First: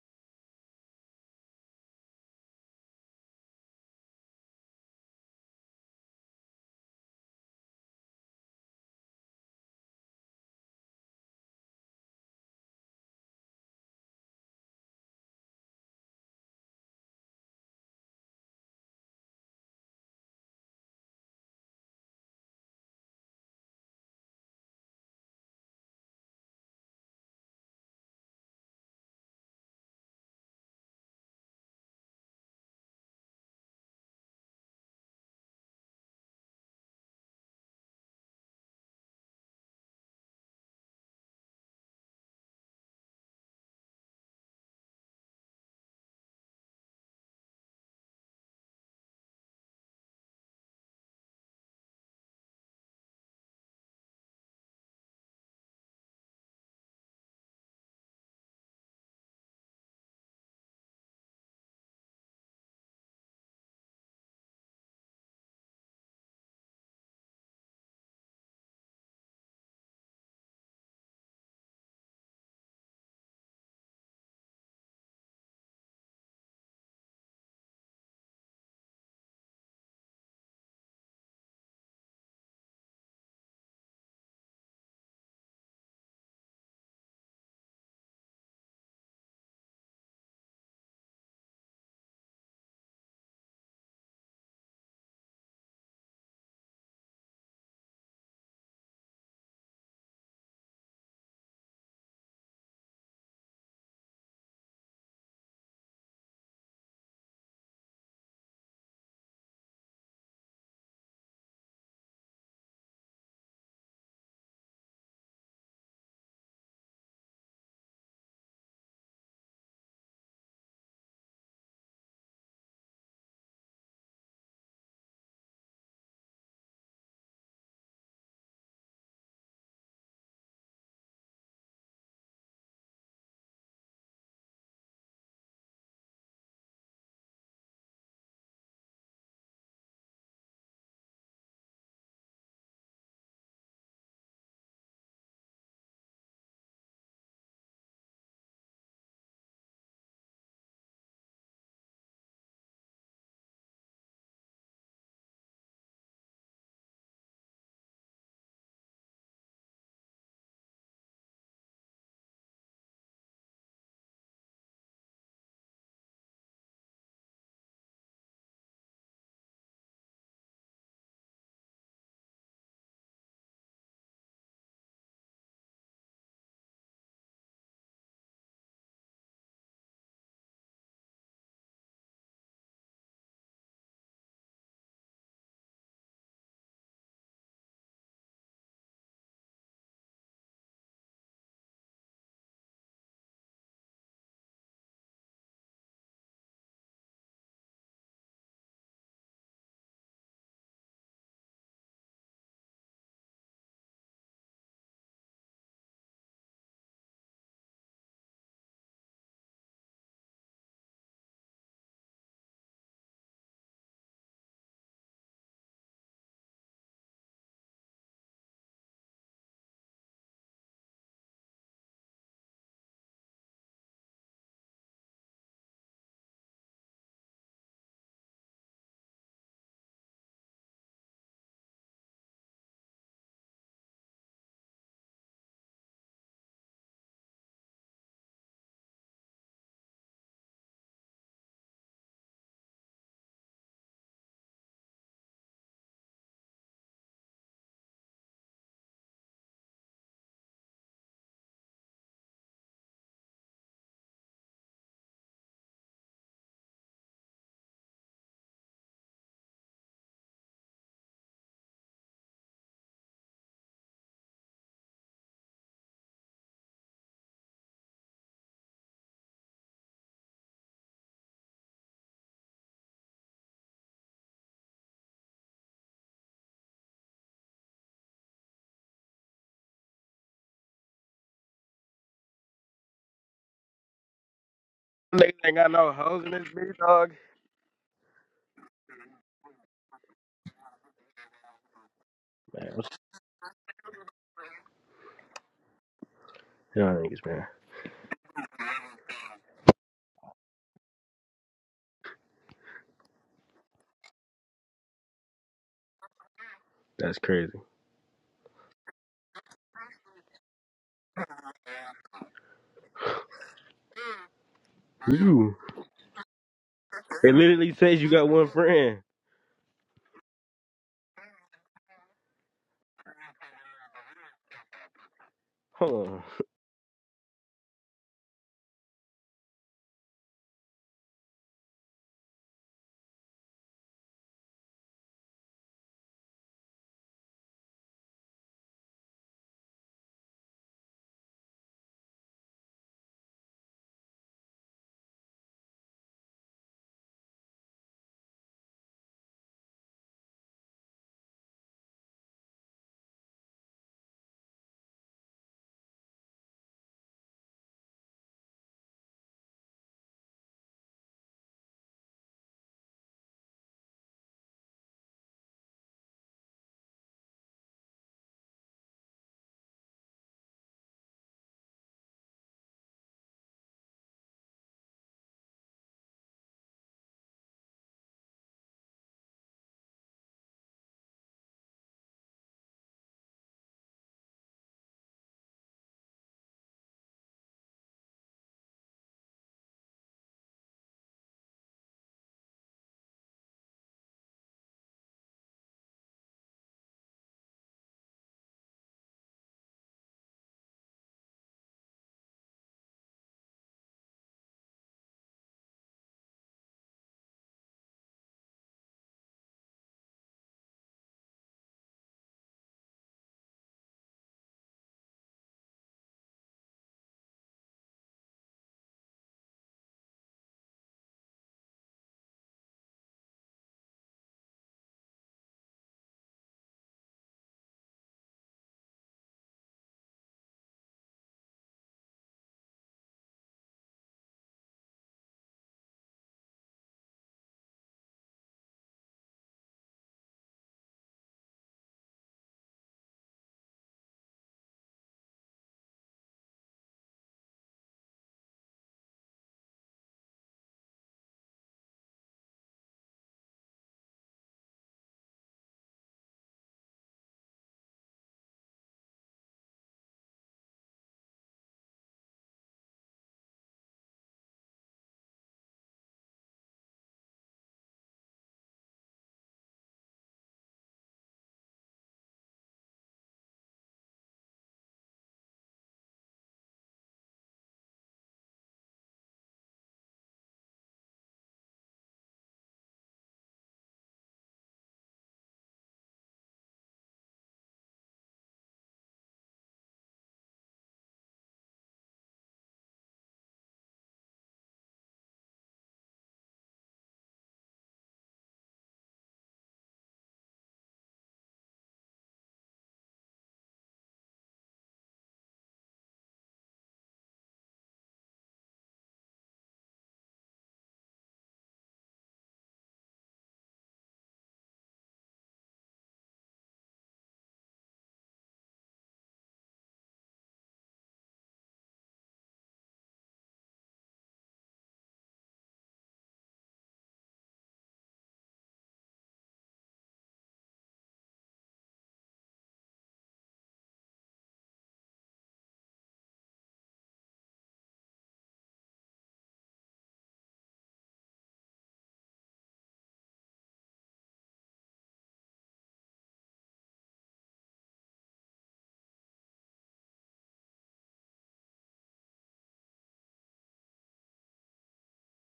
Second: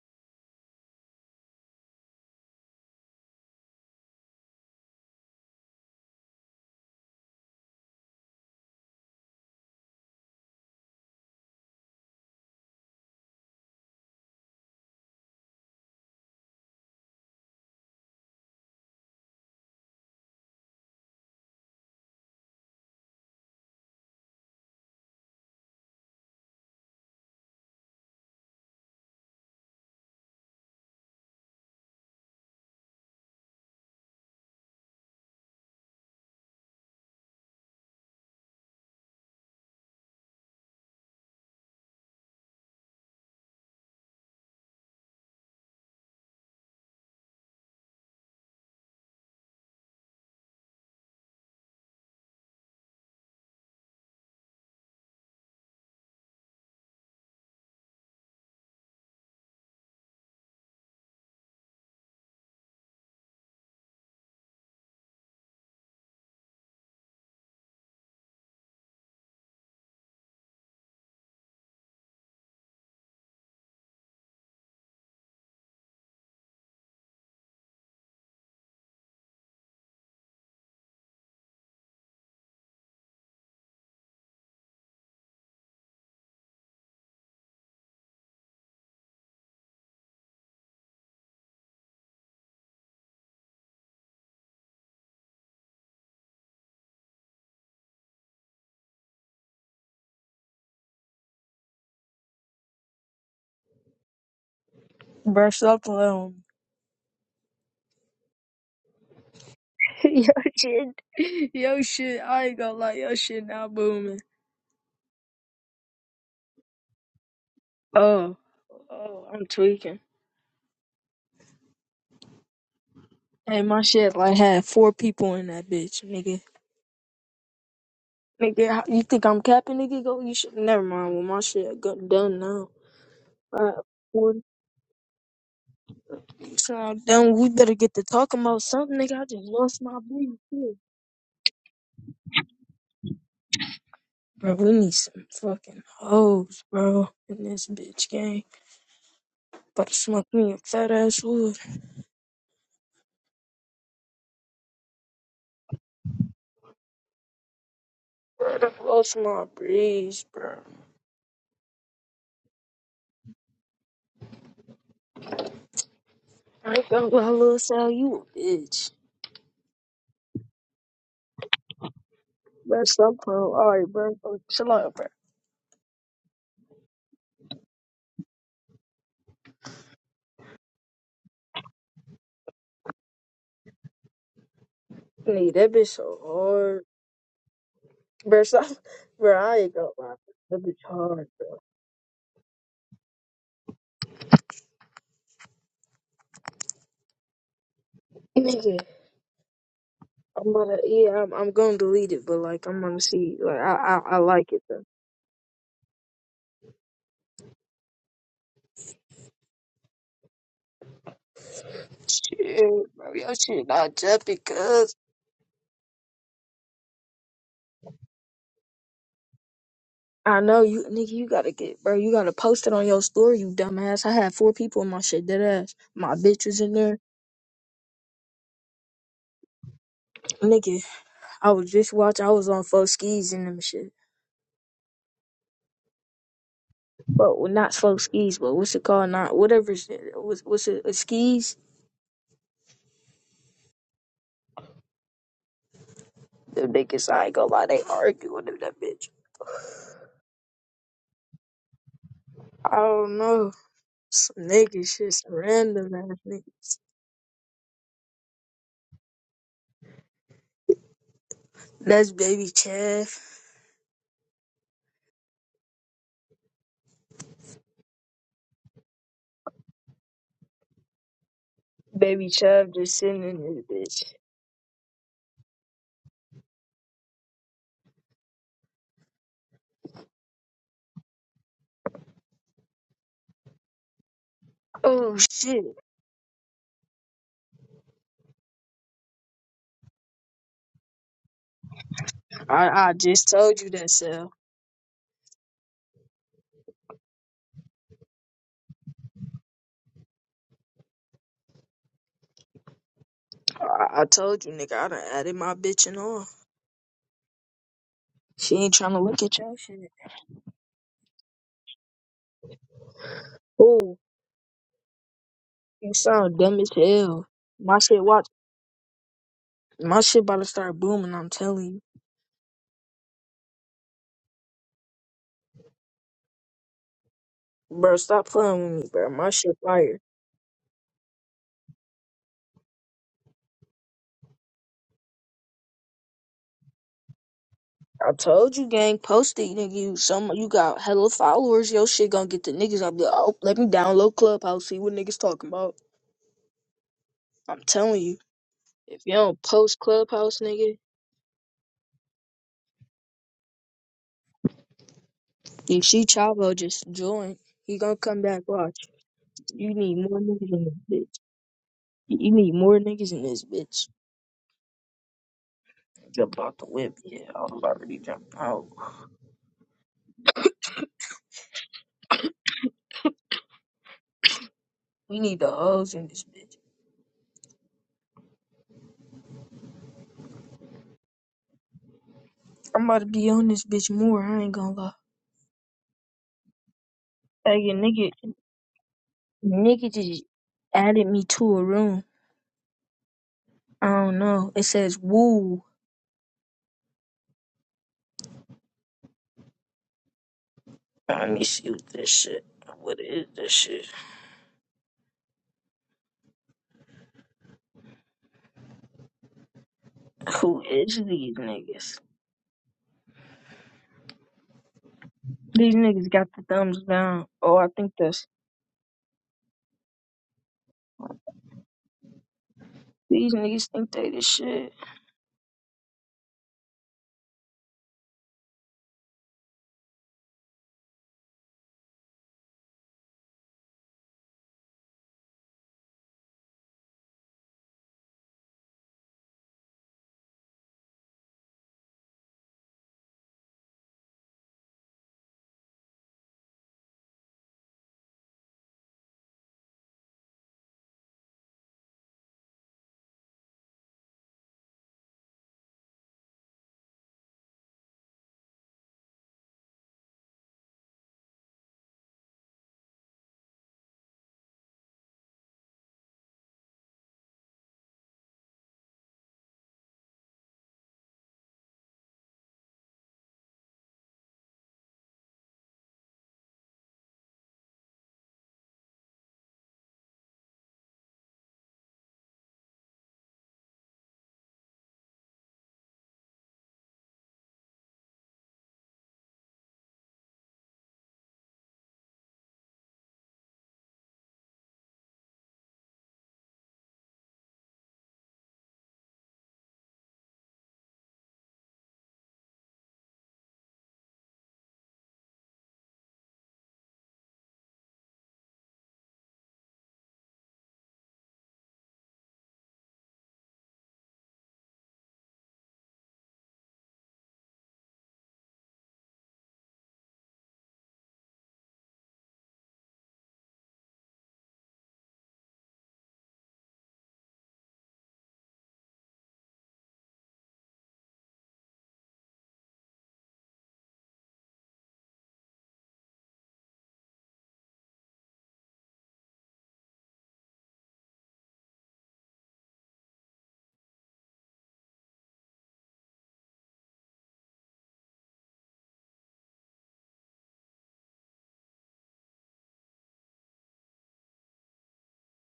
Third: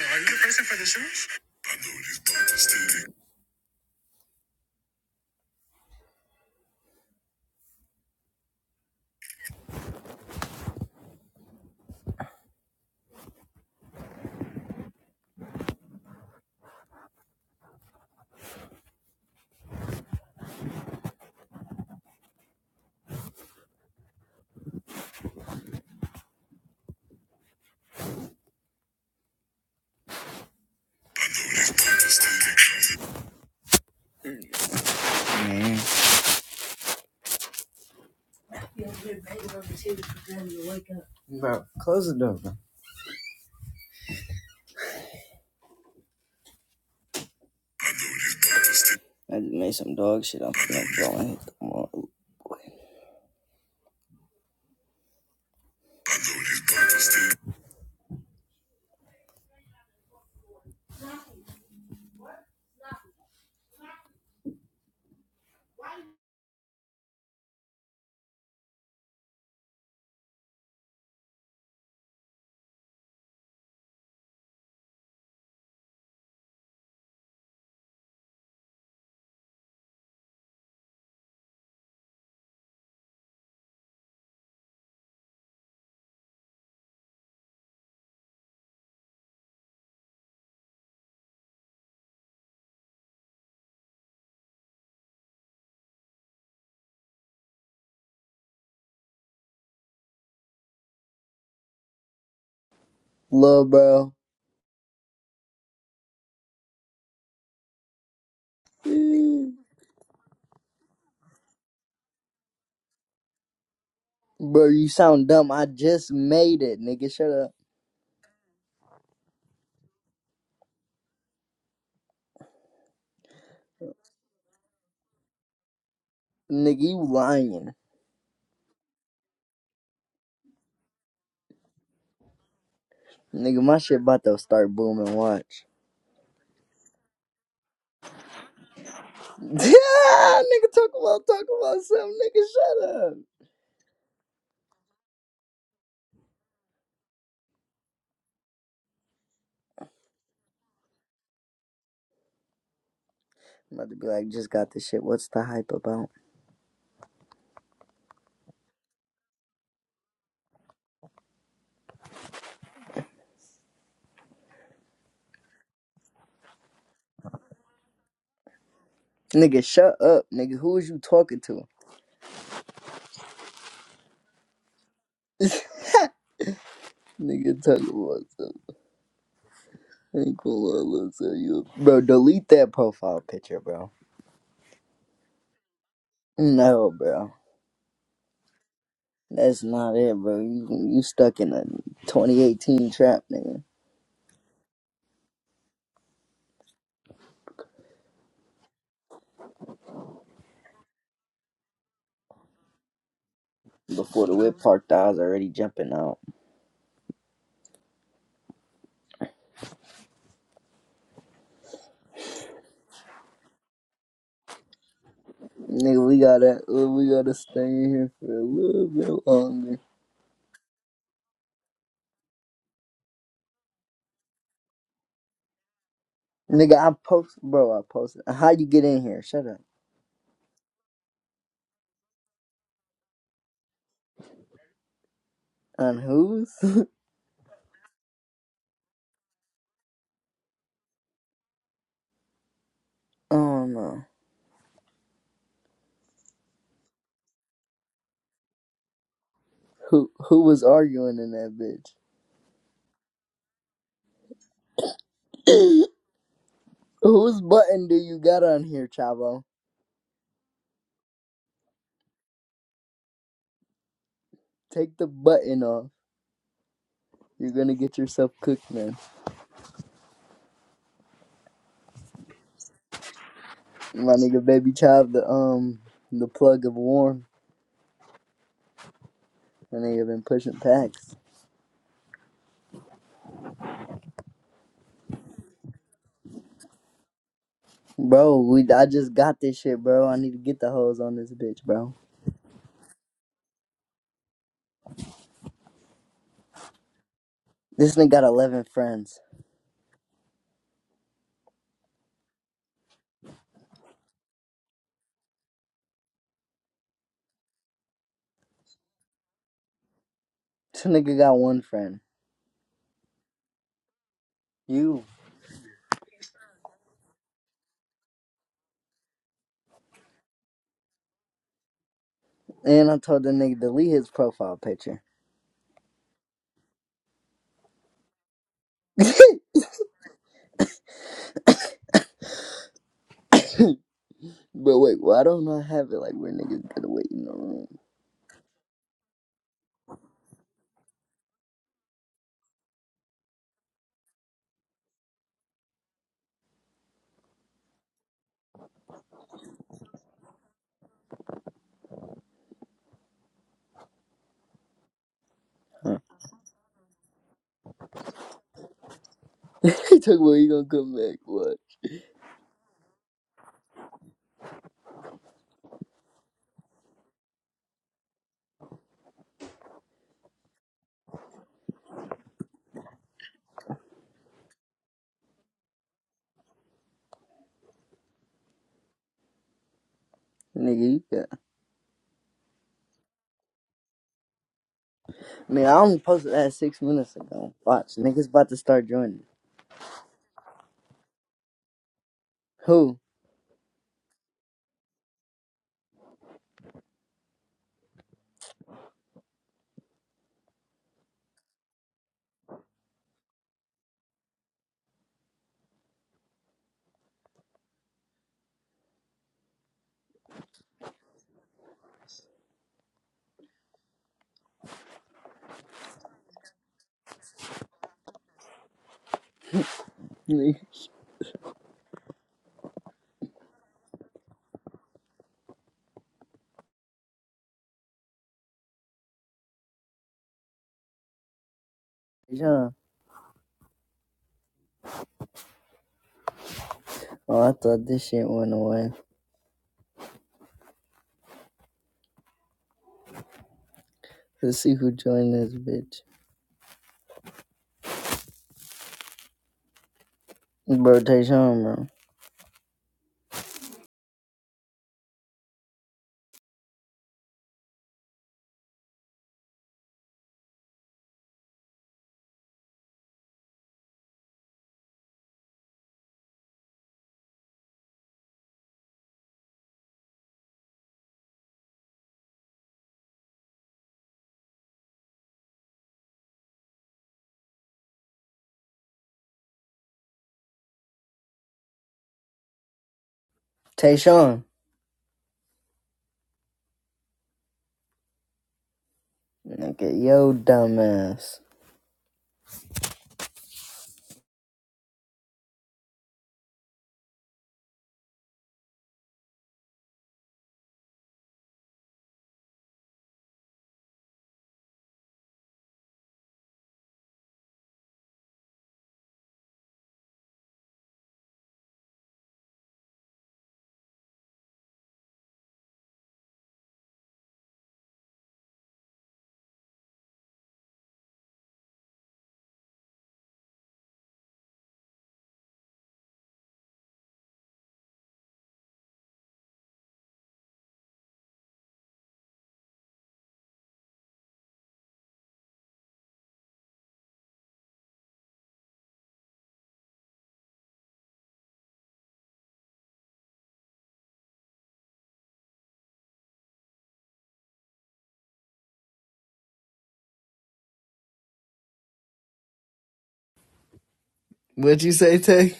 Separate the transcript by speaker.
Speaker 1: are you the person for the shoes? I just made some dog shit. I'm finna go and hit them up. Lil bro.
Speaker 2: Bro, stop alone.
Speaker 1: Mm.
Speaker 2: yo shit, yo shit. I ain't gonna lie, yo shit now booming.
Speaker 1: Bro, you sound dumb. I just made it, nigga. Shut up.
Speaker 2: Oh, oh, I'm tweaking. Hey, my shit like had four people in that bitch, nigga.
Speaker 1: Nigga, you lying.
Speaker 2: Nigga, how- you think I'm capping, nigga? Go, you should. Never mind. Well, my shit got done now.
Speaker 1: Nigga, my
Speaker 2: Uh,
Speaker 1: shit about
Speaker 2: four-
Speaker 1: to start booming. Watch.
Speaker 2: so I'm done. We better get to talking about something, nigga. I just lost my brain
Speaker 1: Yeah, nigga,
Speaker 2: too.
Speaker 1: talk about talk about something. Nigga, shut up.
Speaker 2: Bro, we need some fucking hoes, bro, in this bitch game. About to smoke me a fat ass wood.
Speaker 1: I'm about to be like, just got this shit. What's the hype about?
Speaker 2: Shut up, blow my breeze, bro. I ain't gonna lie, little Sal, you a bitch.
Speaker 1: Nigga, shut up, nigga. Who is you talking to?
Speaker 2: Bro, stop, bro. Alright, bro. Oh, Chill out, bro.
Speaker 1: Nigga, talk about something. Ain't cool, I'll tell you. Bro, delete that profile picture, bro.
Speaker 2: Nigga, that bitch so hard.
Speaker 1: No, bro.
Speaker 2: Bro, stop. Bro, I
Speaker 1: That's
Speaker 2: ain't gonna
Speaker 1: not
Speaker 2: lie.
Speaker 1: it, bro.
Speaker 2: That
Speaker 1: You
Speaker 2: bitch
Speaker 1: you
Speaker 2: hard,
Speaker 1: stuck
Speaker 2: bro.
Speaker 1: in a 2018 trap, nigga.
Speaker 2: Nigga, I'm gonna, yeah, I'm, I'm gonna delete it, but like, I'm gonna see, like, I, I, I
Speaker 1: Before the
Speaker 2: like
Speaker 1: whip
Speaker 2: it, though.
Speaker 1: parked, I was already jumping out.
Speaker 2: Shit, bro, your shit not jumping, cuz.
Speaker 1: Nigga, we gotta we gotta stay in here for a little bit longer.
Speaker 2: I know, you, nigga, you gotta get, bro, you gotta post it on your story, you dumbass. I had four people in my shit, dead ass. My bitch was in
Speaker 1: Nigga, I
Speaker 2: there.
Speaker 1: post, bro. I posted. How you get in here? Shut up.
Speaker 2: Nigga. I was just watching. I was on Fox skis and them shit.
Speaker 1: On who's?
Speaker 2: But well, not Fox skis, but what's it called? Not whatever. shit- What's what's it? uh, skis?
Speaker 1: oh no.
Speaker 2: Them niggas, I ain't gonna lie, they arguing with that bitch.
Speaker 1: Who who was arguing in that
Speaker 2: I don't know. Some niggas, just
Speaker 1: bitch?
Speaker 2: random ass niggas.
Speaker 1: Whose button do you got on here, Chavo?
Speaker 2: That's baby Chav.
Speaker 1: Take the button off. You're gonna get yourself cooked, man.
Speaker 2: Baby Chav just sitting in this bitch.
Speaker 1: My nigga baby child the um the plug of warm. My nigga been pushing packs.
Speaker 2: Oh
Speaker 3: Niggas ain't
Speaker 2: shit!
Speaker 3: got no hoes in this bitch, dog.
Speaker 1: Bro, we I just got this shit, bro. I need to get the hoes on this bitch, bro.
Speaker 2: I
Speaker 3: Man, what's
Speaker 2: I just told you that, Sal.
Speaker 3: you niggas, man?
Speaker 1: This nigga got eleven friends.
Speaker 2: I, I told you, nigga. I done added my bitch and all.
Speaker 3: That's crazy.
Speaker 2: She ain't trying to look at your shit.
Speaker 1: This nigga got one friend.
Speaker 2: Oh,
Speaker 1: You.
Speaker 3: You.
Speaker 2: you sound dumb as hell.
Speaker 3: It literally
Speaker 2: My
Speaker 3: says
Speaker 2: shit
Speaker 3: you
Speaker 2: watch.
Speaker 3: got one friend.
Speaker 2: My shit about to start booming, I'm telling you.
Speaker 1: And I told the nigga delete his profile picture.
Speaker 3: Hold on.
Speaker 2: Bro, stop playing with me, bro. My shit fire.
Speaker 1: But wait, why don't I have it like where niggas gotta wait in the room?
Speaker 2: I told you, gang, post it, nigga. You some you got hella followers. Your shit gonna get the niggas. I'll be like, oh, let me download Clubhouse, see what niggas talking about. I'm telling you. If you don't post Clubhouse, nigga, you
Speaker 1: Huh?
Speaker 2: see Chavo just join. He gonna come back, watch. You need
Speaker 1: he talk
Speaker 2: more
Speaker 1: about he
Speaker 2: niggas in
Speaker 1: gonna
Speaker 2: this
Speaker 1: come
Speaker 2: bitch.
Speaker 1: back. What?
Speaker 2: You need more niggas in this bitch. Jump out the whip, yeah. I was already jumping out. We need the hoes in this bitch.
Speaker 1: Nigga, you got.
Speaker 2: I'm about to be on this bitch more. I ain't gonna lie.
Speaker 1: Man, I only posted that six minutes ago.
Speaker 2: Hey, your
Speaker 1: Watch,
Speaker 2: nigga,
Speaker 1: niggas about to start joining.
Speaker 2: nigga just added me to a room.
Speaker 1: Who?
Speaker 2: I don't know. It says woo. Let me see what this shit. What is this shit? Who is these niggas? These niggas got the thumbs down. Oh, I think that's
Speaker 1: Nigga.
Speaker 2: these niggas think they the shit.
Speaker 1: John. Oh, I thought this shit went away. Let's see who joined this bitch. Bro, Tayshawn, bro. Tayshawn. Nigga, yo, dumbass. What'd you say, Tay?